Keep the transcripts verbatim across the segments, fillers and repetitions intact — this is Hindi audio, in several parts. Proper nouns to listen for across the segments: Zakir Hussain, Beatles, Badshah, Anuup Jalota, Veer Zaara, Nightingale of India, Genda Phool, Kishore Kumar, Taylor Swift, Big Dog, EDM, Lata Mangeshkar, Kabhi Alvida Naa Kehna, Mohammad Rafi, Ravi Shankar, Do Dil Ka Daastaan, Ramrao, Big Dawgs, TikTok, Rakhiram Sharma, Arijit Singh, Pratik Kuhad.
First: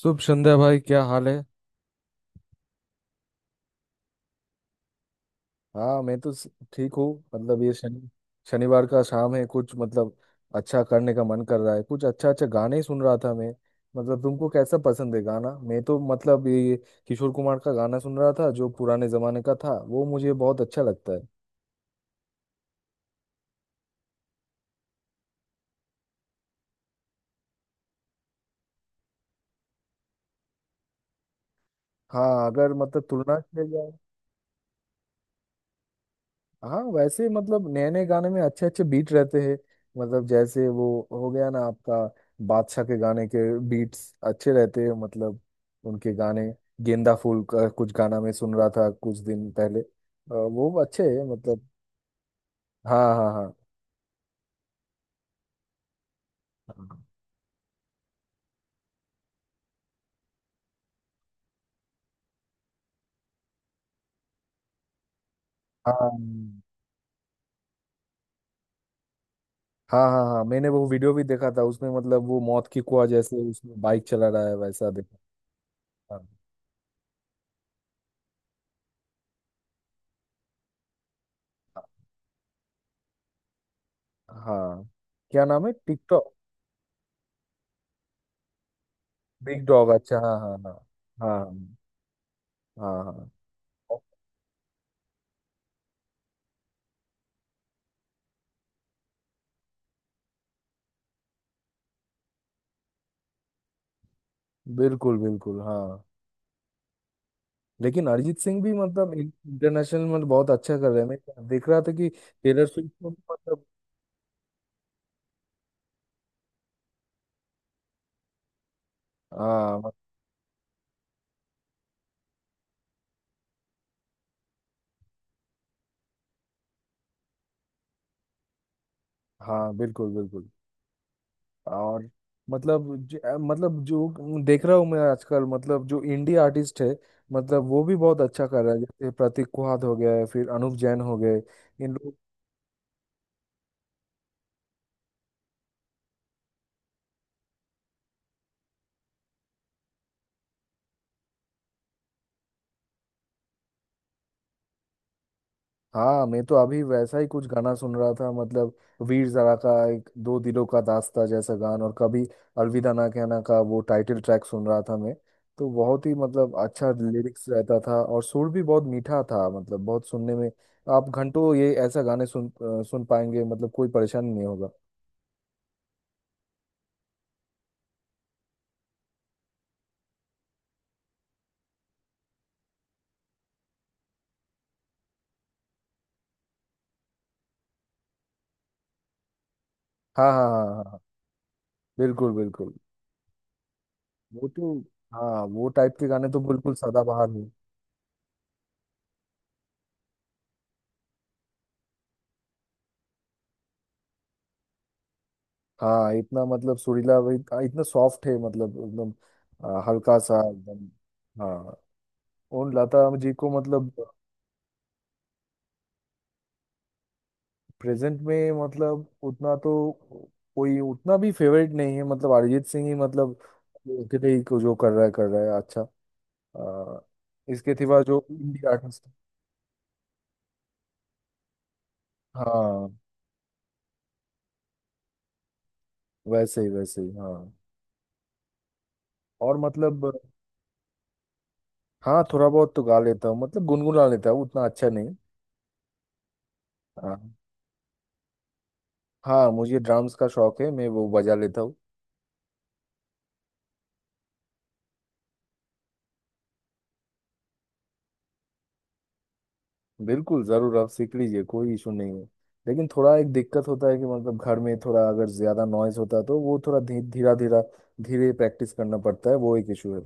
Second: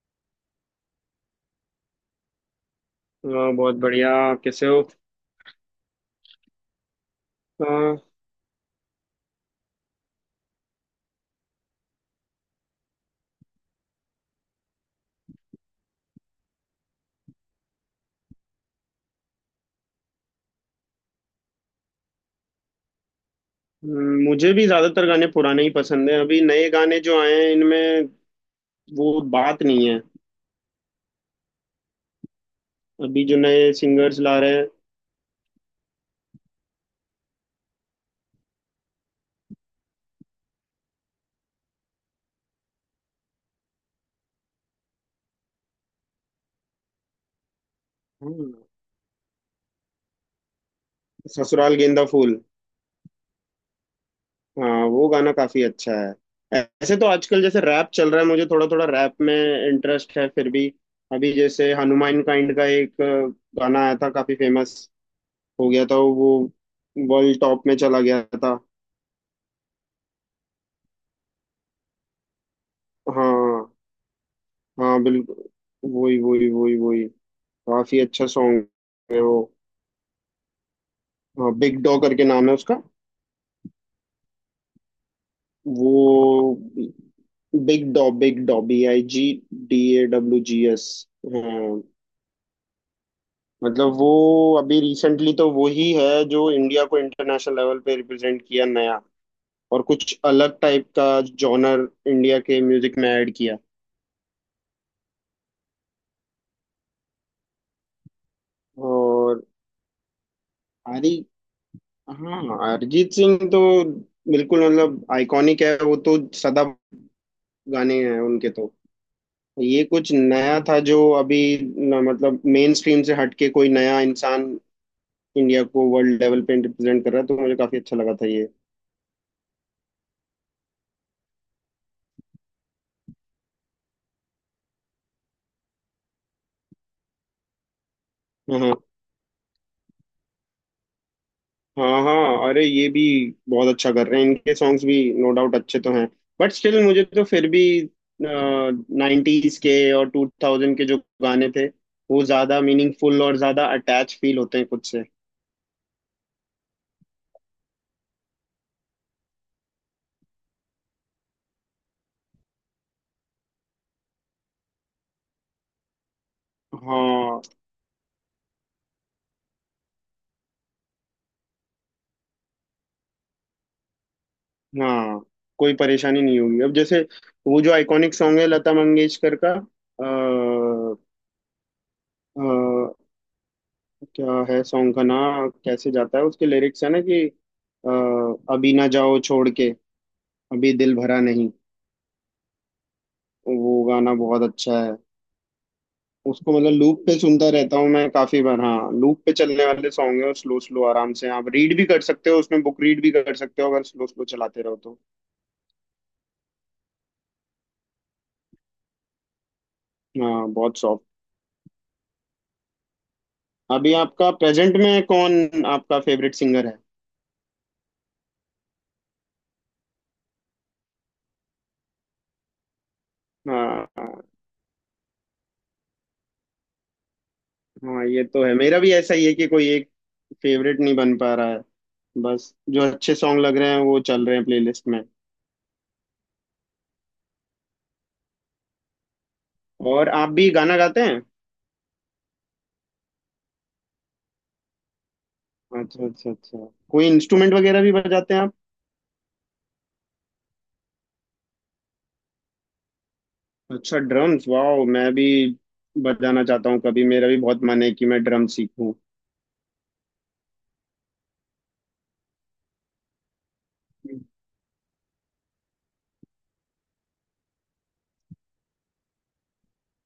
शुभ संध्या भाई, क्या हाल है। अ, बहुत बढ़िया। कैसे हो? हाँ, मैं तो स- ठीक हूँ। मतलब अ, ये शनि शनिवार का शाम है, कुछ मतलब अच्छा करने का मन कर रहा है। कुछ अच्छा अच्छा गाने ही सुन रहा था मैं। मतलब तुमको कैसा पसंद है गाना? मैं तो मतलब ये किशोर कुमार का गाना सुन रहा था, जो पुराने जमाने का था, वो मुझे बहुत अच्छा लगता है। म, मुझे भी ज्यादातर गाने पुराने ही पसंद हैं। अभी नए गाने जो आए हैं, इनमें वो बात नहीं है। हाँ, अगर मतलब अभी जो तुलना किया नए जाए। सिंगर्स ला रहे हैं। हाँ, वैसे मतलब नए नए गाने में अच्छे अच्छे बीट रहते हैं। मतलब जैसे वो हो गया ना आपका, बादशाह के गाने के बीट्स अच्छे रहते हैं। मतलब उनके गाने, गेंदा फूल का कुछ गाना मैं हम्म। सुन रहा था कुछ दिन पहले। अ, वो अच्छे हैं मतलब। ससुराल गेंदा फूल। हाँ, हाँ, हाँ। हाँ, वो गाना काफी अच्छा है। ऐ- ऐसे तो आजकल जैसे रैप चल रहा है, मुझे थोड़ा थोड़ा रैप में इंटरेस्ट है। फिर भी अभी जैसे हनुमान काइंड का एक अ, गाना आया था, काफी फेमस हो गया था वो। हाँ, वर्ल्ड टॉप में चला गया था। हाँ, हाँ। हाँ, मैंने वो वीडियो भी देखा था, उसमें मतलब वो मौत की कुआ जैसे हाँ। उसमें बाइक चला रहा है, वैसा हाँ, देखा। बिल्कुल। वही हाँ। वही वही वही। काफी अच्छा सॉन्ग है वो। बिग डॉ करके नाम है उसका। हाँ, क्या नाम है वो TikTok? Big dawg, big dawg, B I G, big D dog, ए अच्छा, हाँ, डब्ल्यू हाँ, जी एस हाँ। हाँ। हाँ। हाँ, हाँ। मतलब वो अभी रिसेंटली तो वो ही है जो इंडिया को इंटरनेशनल लेवल पे रिप्रेजेंट किया, नया और कुछ अलग टाइप का जॉनर इंडिया के म्यूजिक में ऐड किया। बिल्कुल, बिल्कुल, हाँ। लेकिन अरिजीत सिंह भी मतलब और इंटरनेशनल में मतलब बहुत अच्छा कर रहे हैं, हरी। मैं देख रहा था कि हाँ, टेलर स्विफ्ट को अरिजीत भी सिंह तो मतलब। बिल्कुल मतलब आइकॉनिक है वो तो, सदा गाने हैं उनके तो। हाँ ये मत- कुछ नया था जो अभी न, मतलब मेन स्ट्रीम से हटके कोई नया इंसान इंडिया को वर्ल्ड लेवल पे रिप्रेजेंट कर रहा है, तो मुझे काफी अच्छा लगा था ये। हाँ, बिल्कुल, बिल्कुल। और मतलब ज, अ, मतलब जो देख रहा हूँ मैं आजकल, मतलब जो इंडिया आर्टिस्ट है, मतलब वो भी बहुत अच्छा कर हाँ रहा है। जैसे प्रतीक कुहाद हो गया है, फिर अनूप जैन हो गए, हाँ इन लोगों। हाँ, अरे ये भी बहुत अच्छा कर रहे हैं, इनके सॉन्ग्स भी नो डाउट अच्छे तो हैं, बट स्टिल मुझे तो फिर भी नाइन्टीज के और टू थाउजेंड के जो गाने थे वो ज्यादा मीनिंगफुल और ज्यादा अटैच फील होते हैं खुद से। हाँ, मैं तो अभी वैसा ही कुछ गाना सुन रहा था मतलब, वीर ज़ारा का एक दो दिलों का दास्ता जैसा गान, और कभी अलविदा ना कहना का वो टाइटल ट्रैक सुन रहा था मैं। तो बहुत ही मतलब अच्छा हाँ। लिरिक्स रहता था, और सुर भी बहुत मीठा था, मतलब बहुत सुनने में। आप घंटों ये ऐसा गाने सुन अ, सुन पाएंगे, मतलब कोई परेशानी नहीं होगा। हाँ, कोई परेशानी नहीं होगी। अब जैसे वो जो आइकॉनिक सॉन्ग है लता मंगेशकर का, आ, क्या है सॉन्ग का नाम? कैसे जाता है उसके लिरिक्स? है ना कि अ, अभी ना जाओ छोड़ के, हाँ, हाँ, हाँ, अभी हाँ, दिल हाँ, भरा नहीं। बिल्कुल, बिल्कुल। वो गाना बहुत वो तो, अच्छा है। हाँ, वो टाइप के गाने तो उसको मतलब बिल्कुल लूप पे सदाबहार है। सुनता रहता हूँ मैं काफी बार। हाँ, लूप पे चलने वाले सॉन्ग है, और स्लो स्लो आराम से आप रीड भी कर सकते हो, उसमें बुक रीड भी कर सकते हो अगर स्लो स्लो चलाते रहो तो। हाँ, इतना मतलब सुरीला भी- आ, इतना सॉफ्ट है, मतलब एकदम। आ, हल्का सा हाँ, बहुत एकदम। सॉफ्ट। हाँ, और लता जी को मतलब, अभी आपका प्रेजेंट में कौन आपका फेवरेट सिंगर है? प्रेजेंट में मतलब उतना तो कोई उतना भी फेवरेट नहीं है। मतलब अरिजीत सिंह ही मतलब, उनके हाँ ही को जो कर रहा है कर रहा है अच्छा। आ, इसके सिवा हाँ, ये जो तो है, इंडी मेरा भी आर्टिस्ट। ऐसा ही है कि कोई एक फेवरेट नहीं बन पा रहा है। बस जो हाँ, अच्छे सॉन्ग लग रहे हैं वो चल रहे हैं प्लेलिस्ट में। वैसे ही वैसे ही, हाँ। और और मतलब, आप भी गाना गाते हैं? हाँ, थोड़ा बहुत तो गा लेता हूँ मतलब, गुनगुना लेता हूँ, उतना अच्छा नहीं। अच्छा, अच्छा, अच्छा। कोई हाँ। इंस्ट्रूमेंट वगैरह भी बजाते हैं आप? हाँ, मुझे ड्राम्स का शौक है, मैं वो बजा लेता हूँ। अच्छा, ड्रम्स, वाह! मैं भी बजाना चाहता हूँ, कभी मेरा भी बहुत मन है कि मैं ड्रम सीखूं। बिल्कुल, जरूर आप सीख लीजिए, कोई इशू नहीं है। लेकिन थोड़ा एक दिक्कत होता है कि मतलब घर में थोड़ा अगर ज्यादा नॉइज होता है तो वो थोड़ा धी, धीरा धीरा धीरे प्रैक्टिस करना पड़ता है, वो एक इशू है।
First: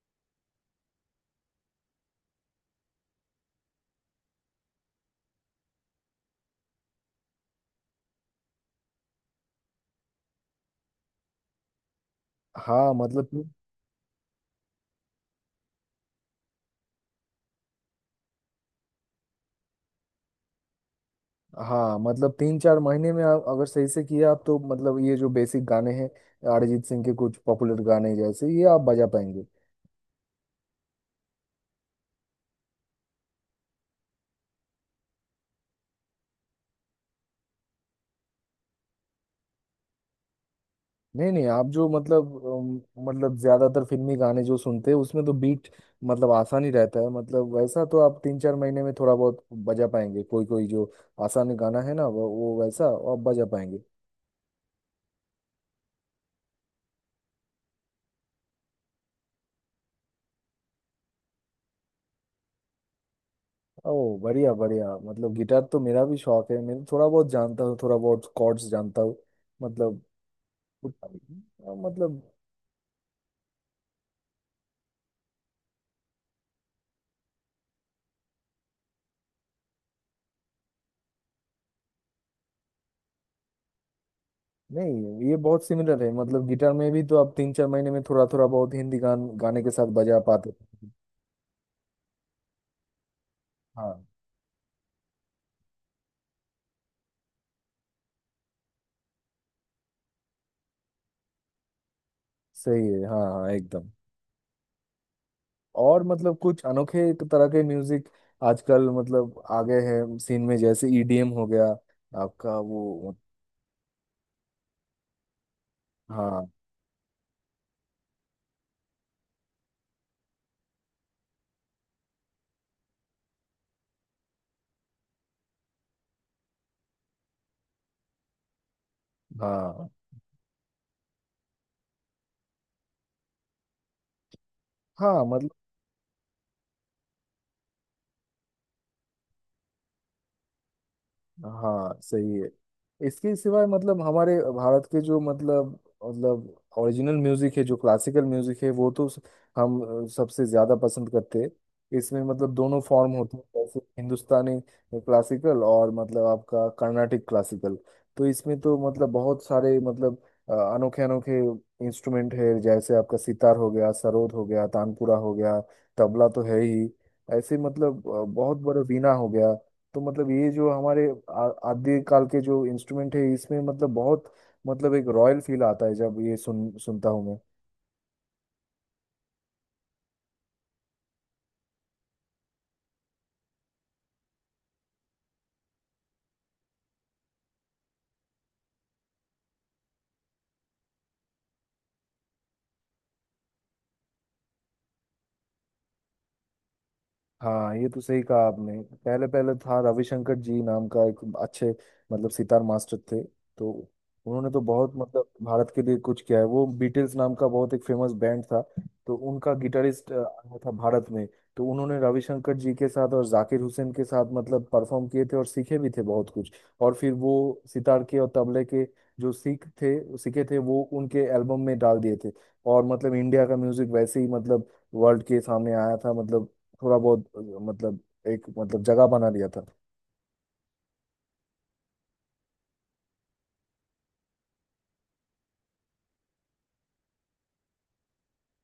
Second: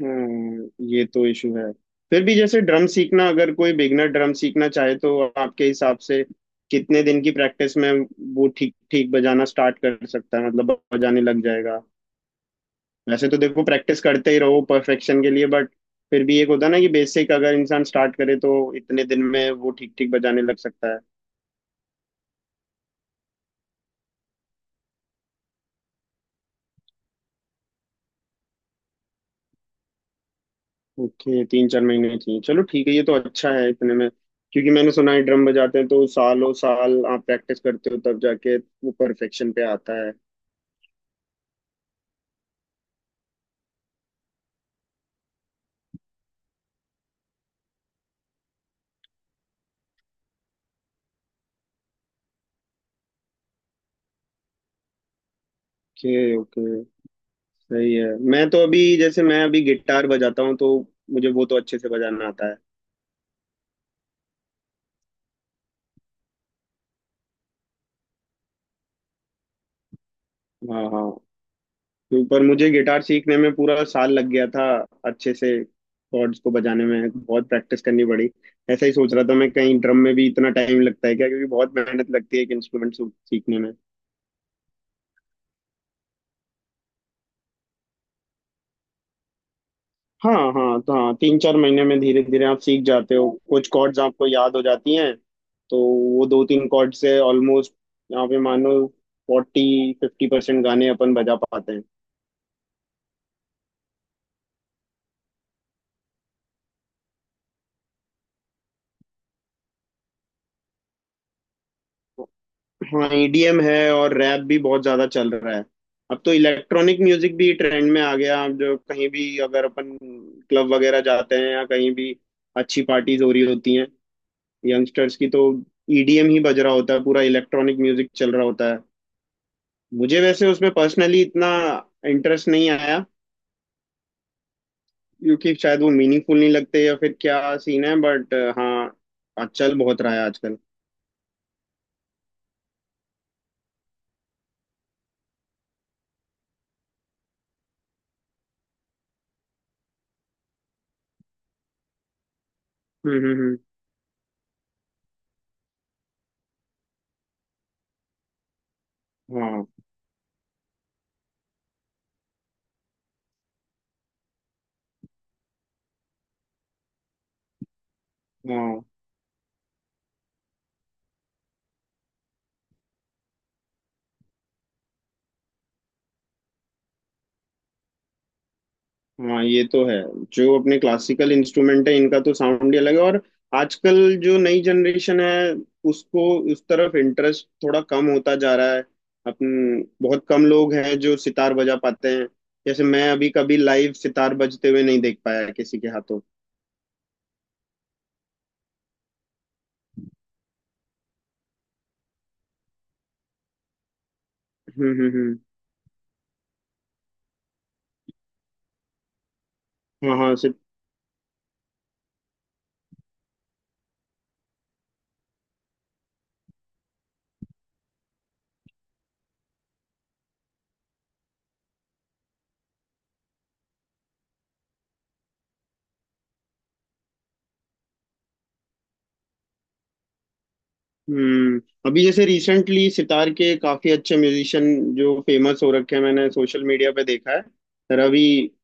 हम्म, ये तो इशू है। फिर भी जैसे ड्रम सीखना, अगर कोई बिगनर ड्रम सीखना चाहे तो आपके हिसाब से कितने दिन की प्रैक्टिस में वो ठीक ठीक बजाना स्टार्ट कर सकता है, मतलब बजाने लग जाएगा? हाँ मतलब वैसे तो कि- देखो प्रैक्टिस करते ही रहो परफेक्शन के लिए, बट फिर भी एक होता है ना कि बेसिक अगर इंसान स्टार्ट करे तो इतने दिन में वो ठीक ठीक बजाने लग सकता है। हाँ मतलब तीन चार महीने में आप अगर सही से किया आप, तो मतलब ये जो बेसिक गाने हैं, अरिजीत सिंह के कुछ पॉपुलर गाने, जैसे ये आप बजा पाएंगे। ओके, तीन चार महीने चाहिए। चलो ठीक है, ये तो अच्छा है इतने में। क्योंकि मैंने सुना है ड्रम बजाते हैं तो सालों साल आप प्रैक्टिस करते हो तब जाके वो परफेक्शन पे आता है। नहीं नहीं, आप जो मतलब अम, मतलब ज्यादातर फिल्मी गाने जो सुनते हैं, उसमें तो बीट मतलब आसान ही रहता है। मतलब वैसा तो आप तीन चार महीने में थोड़ा बहुत बजा पाएंगे। कोई कोई जो आसान गाना है ना, वो, वो वैसा आप बजा पाएंगे। ओके ओके, सही है। मैं तो अभी जैसे मैं अभी गिटार बजाता हूँ तो मुझे वो तो अच्छे से बजाना आता है। ओ, बढ़िया, बढ़िया। मतलब गिटार तो मेरा भी शौक है, मैं थोड़ा बहुत जानता हूँ, थोड़ा बहुत कॉर्ड्स जानता हूँ, मतलब। हाँ हाँ। मतलब, तो पर मुझे गिटार सीखने में पूरा साल लग गया था, अच्छे से कॉर्ड्स को बजाने में बहुत प्रैक्टिस करनी पड़ी। ऐसा ही सोच रहा था मैं, कहीं ड्रम में भी इतना टाइम लगता है क्या, क्योंकि बहुत मेहनत लगती है एक इंस्ट्रूमेंट सीखने में। नहीं ये बहुत सिमिलर है, मतलब गिटार में भी तो आप तीन चार महीने में थोड़ा थोड़ा बहुत हिंदी गान गाने के साथ बजा हाँ पाते हाँ, हैं। तो हाँ, तीन चार महीने में धीरे धीरे आप सीख जाते हो, कुछ कॉर्ड्स हाँ, आपको याद हो जाती हैं, तो वो दो तीन कॉर्ड से ऑलमोस्ट यहाँ पे मानो फोर्टी फिफ्टी परसेंट गाने अपन बजा पाते हैं। सही है, हाँ, हाँ, एकदम। और मतलब कुछ अनोखे तरह के म्यूजिक आजकल मतलब आ गए हैं सीन में, जैसे ईडीएम हो गया आपका हाँ, वो। ई डी एम है और रैप भी बहुत ज्यादा चल रहा है। अब तो हाँ। इलेक्ट्रॉनिक म्यूजिक भी ट्रेंड में आ गया। अब जो कहीं भी अगर अपन क्लब वगैरह जाते हैं, या कहीं भी अच्छी पार्टीज हो रही होती हैं यंगस्टर्स की, तो ई डी एम ही बज रहा होता है, पूरा इलेक्ट्रॉनिक म्यूजिक चल रहा होता है। हाँ, मुझे वैसे उसमें पर्सनली इतना इंटरेस्ट नहीं आया, हाँ मतलब। क्योंकि शायद वो मीनिंगफुल नहीं लगते, या फिर क्या सीन है, बट हाँ, आज चल बहुत रहा है आजकल। हाँ, सही है। इसके सिवाय मतलब हमारे भारत के जो मतलब, मतलब ओरिजिनल म्यूजिक है, जो क्लासिकल म्यूजिक है, वो तो स- हम अ, सबसे ज्यादा पसंद करते हैं। इसमें मतलब दोनों फॉर्म हम्म। होते हैं, हम्म। जैसे हिंदुस्तानी क्लासिकल और मतलब आपका कर्नाटिक क्लासिकल। तो इसमें तो मतलब हम्म, बहुत हाँ। सारे मतलब अ, अनोखे अनोखे इंस्ट्रूमेंट है। जैसे आपका सितार हो गया, सरोद हो गया, तानपुरा हो गया, तबला तो है ही, ऐसे मतलब, अ, बहुत बड़ा हाँ वीणा हो गया। तो मतलब ये जो हमारे आ- आदि काल के जो इंस्ट्रूमेंट है, इसमें मतलब बहुत मतलब एक रॉयल फील आता है जब ये सुन सुनता हूँ मैं। हाँ, ये तो है। जो अपने क्लासिकल इंस्ट्रूमेंट है इनका तो साउंड ही अलग है। और आजकल जो नई जनरेशन है उसको उस तरफ इंटरेस्ट थोड़ा कम होता जा रहा है। अपन बहुत कम लोग हैं जो सितार बजा पाते हैं। जैसे मैं अभी कभी लाइव सितार बजते हुए नहीं देख पाया किसी के हाथों। हाँ, ये तो सही कहा आपने। पहले पहले था रविशंकर जी नाम का, एक अच्छे मतलब सितार मास्टर थे। तो उन्होंने तो हम्म। बहुत हम्म। मतलब हम्म। भारत के लिए कुछ किया है। वो बीटल्स नाम का बहुत एक फेमस बैंड था, तो उनका गिटारिस्ट हाँ। हाँ। आया था भारत में। तो उन्होंने रविशंकर जी के साथ और जाकिर हुसैन के साथ मतलब परफॉर्म किए थे, और सीखे भी थे बहुत कुछ। और फिर वो सितार के और तबले के जो सीख थे सीखे थे, वो उनके एल्बम में डाल दिए थे। और मतलब इंडिया का म्यूजिक वैसे ही मतलब वर्ल्ड के सामने आया था। मतलब थोड़ा बहुत अ, मतलब एक मतलब जगह बना लिया था। हम्म। अभी जैसे रिसेंटली सितार के काफी अच्छे म्यूजिशियन जो फेमस हो रखे हैं, मैंने सोशल मीडिया पे देखा है। रवि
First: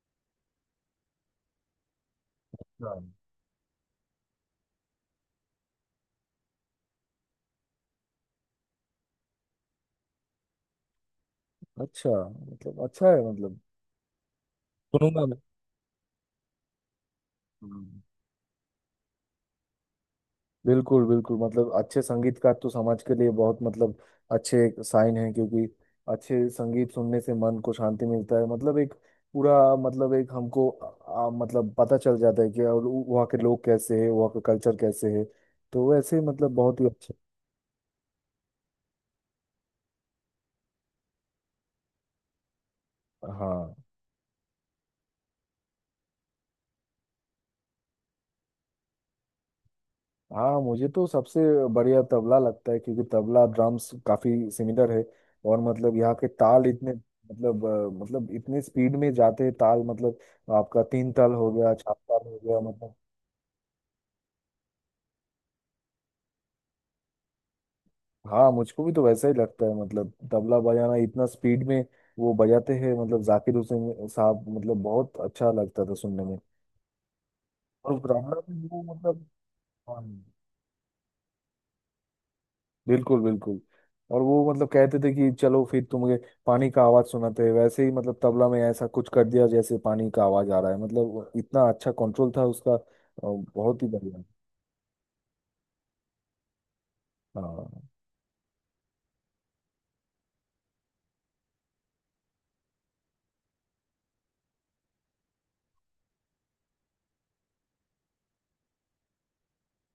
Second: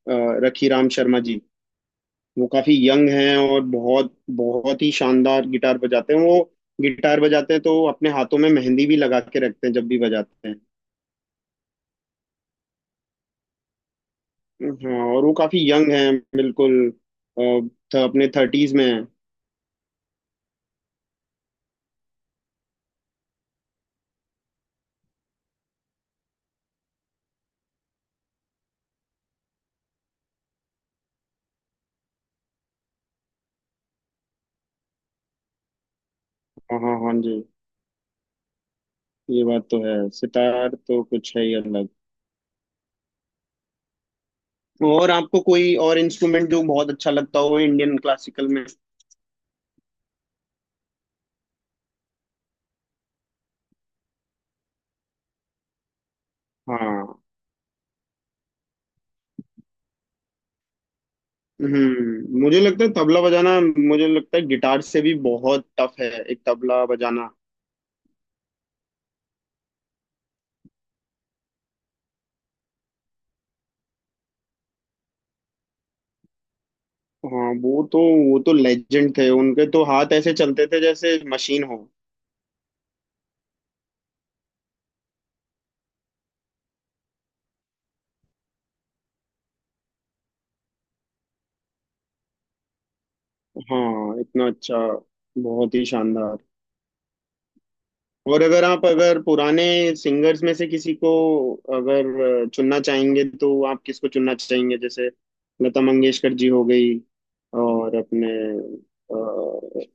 अ, रखीराम शर्मा जी। वो काफी हाँ। यंग हैं, और बहुत बहुत ही शानदार गिटार बजाते हैं वो। गिटार बजाते हैं तो अपने हाथों में मेहंदी भी लगा के रखते हैं, जब भी बजाते हैं। अच्छा, मतलब अच्छा है मतलब, हाँ, सुनूंगा और वो मैं। काफी यंग हैं, बिल्कुल। अ, थ, हम्म। अपने थर्टीज में हैं। बिल्कुल, बिल्कुल। मतलब अच्छे संगीतकार तो समाज के लिए बहुत मतलब अच्छे साइन है, क्योंकि अच्छे संगीत सुनने से मन को शांति मिलता है। मतलब एक पूरा मतलब एक हमको आ, मतलब पता चल जाता है कि और वहाँ के लोग कैसे हैं, वहाँ का कल्चर कैसे है। तो वैसे ही मतलब बहुत हाँ ही हाँ अच्छा। हाँ जी, ये बात तो है, सितार तो कुछ है ही अलग। हाँ। और आपको कोई और इंस्ट्रूमेंट जो बहुत अच्छा लगता हो इंडियन क्लासिकल में? हाँ, मुझे तो सबसे बढ़िया तबला लगता है, क्योंकि तबला ड्रम्स काफी सिमिलर है। और मतलब यहाँ के ताल इतने हाँ। मतलब अ, मतलब इतने स्पीड में जाते हैं ताल, मतलब आपका तीन ताल हो गया, चार ताल हो हम्म, गया मुझे लगता है मतलब। तबला बजाना, मुझे लगता है गिटार से भी बहुत टफ है एक तबला बजाना। हाँ, मुझको भी तो वैसा ही लगता है। मतलब तबला बजाना इतना स्पीड में वो बजाते हैं मतलब जाकिर हुसैन साहब, मतलब बहुत अच्छा लगता था सुनने में। हाँ, वो तो और वो रामराव तो भी वो लेजेंड मतलब। थे, उनके तो हाँ, हाथ ऐसे चलते थे जैसे मशीन हो। बिल्कुल, बिल्कुल। और वो मतलब कहते थे कि चलो फिर तुम्हें पानी का आवाज सुनाते हैं, वैसे ही मतलब तबला में ऐसा कुछ कर दिया जैसे पानी का आवाज आ रहा है, मतलब इतना अच्छा कंट्रोल था उसका। अ, बहुत ही हाँ, बढ़िया। इतना अच्छा। बहुत ही शानदार। हाँ, और अगर आप, अगर पुराने सिंगर्स में से किसी को अगर अ, चुनना चाहेंगे तो आप किसको चुनना चाहेंगे? जैसे लता मंगेशकर जी हो गई, और अपने अ,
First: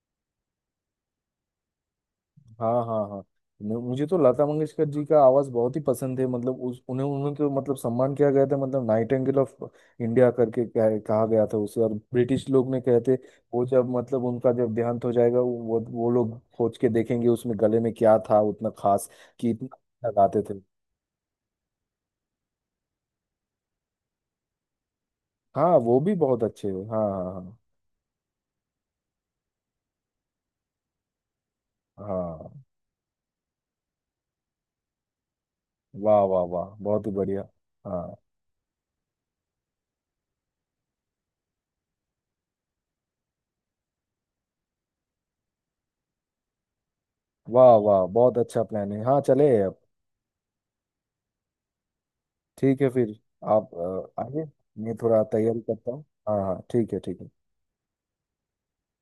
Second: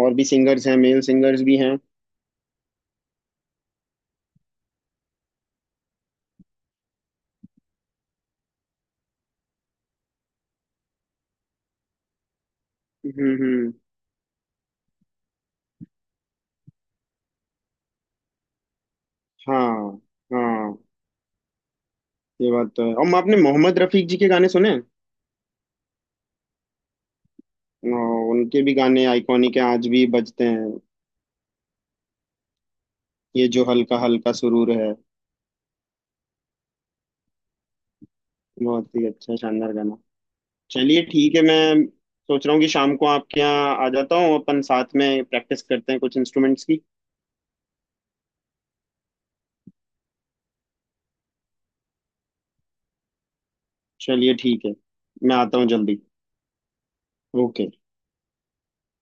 और भी सिंगर्स हैं, मेल सिंगर्स भी हैं। हाँ, हाँ। हाँ, मु- मुझे तो लता मंगेशकर जी का आवाज बहुत ही पसंद है। मतलब उस उन्हें उन्हें तो मतलब सम्मान किया गया था, मतलब नाइटिंगेल ऑफ इंडिया करके कह, कहा गया था उसे। और ब्रिटिश लोग ने कहते, हम्म। वो हम्म, जब मतलब उनका जब देहांत हो जाएगा, वो वो लोग खोज के देखेंगे उसमें गले में क्या था उतना खास कि इतना हाँ। अच्छा गाते थे। हाँ, ये बात तो है। और आपने मोहम्मद रफीक जी के गाने सुने हैं? हाँ। वो भी बहुत अच्छे हैं, हाँ, हाँ। अ, उनके भी गाने आइकॉनिक हैं, आज भी बजते हैं। हाँ, हाँ। ये जो हल्का हल्का सुरूर है, वाह, वाह, वाह, बहुत ही बढ़िया। हाँ। बहुत ही अच्छा शानदार गाना। चलिए ठीक है, मैं सोच रहा हूँ कि शाम को आपके यहाँ आ जाता हूँ, अपन साथ में प्रैक्टिस करते हैं कुछ इंस्ट्रूमेंट्स की। वाह, वाह, बहुत अच्छा प्लान है, हाँ, चले अब। ठीक है फिर, आप अ, चलिए आइए। ठीक है, मैं थोड़ा मैं आता तैयारी हूँ करता जल्दी। हूँ। हाँ, हाँ, ठीक है, ठीक है। ओके।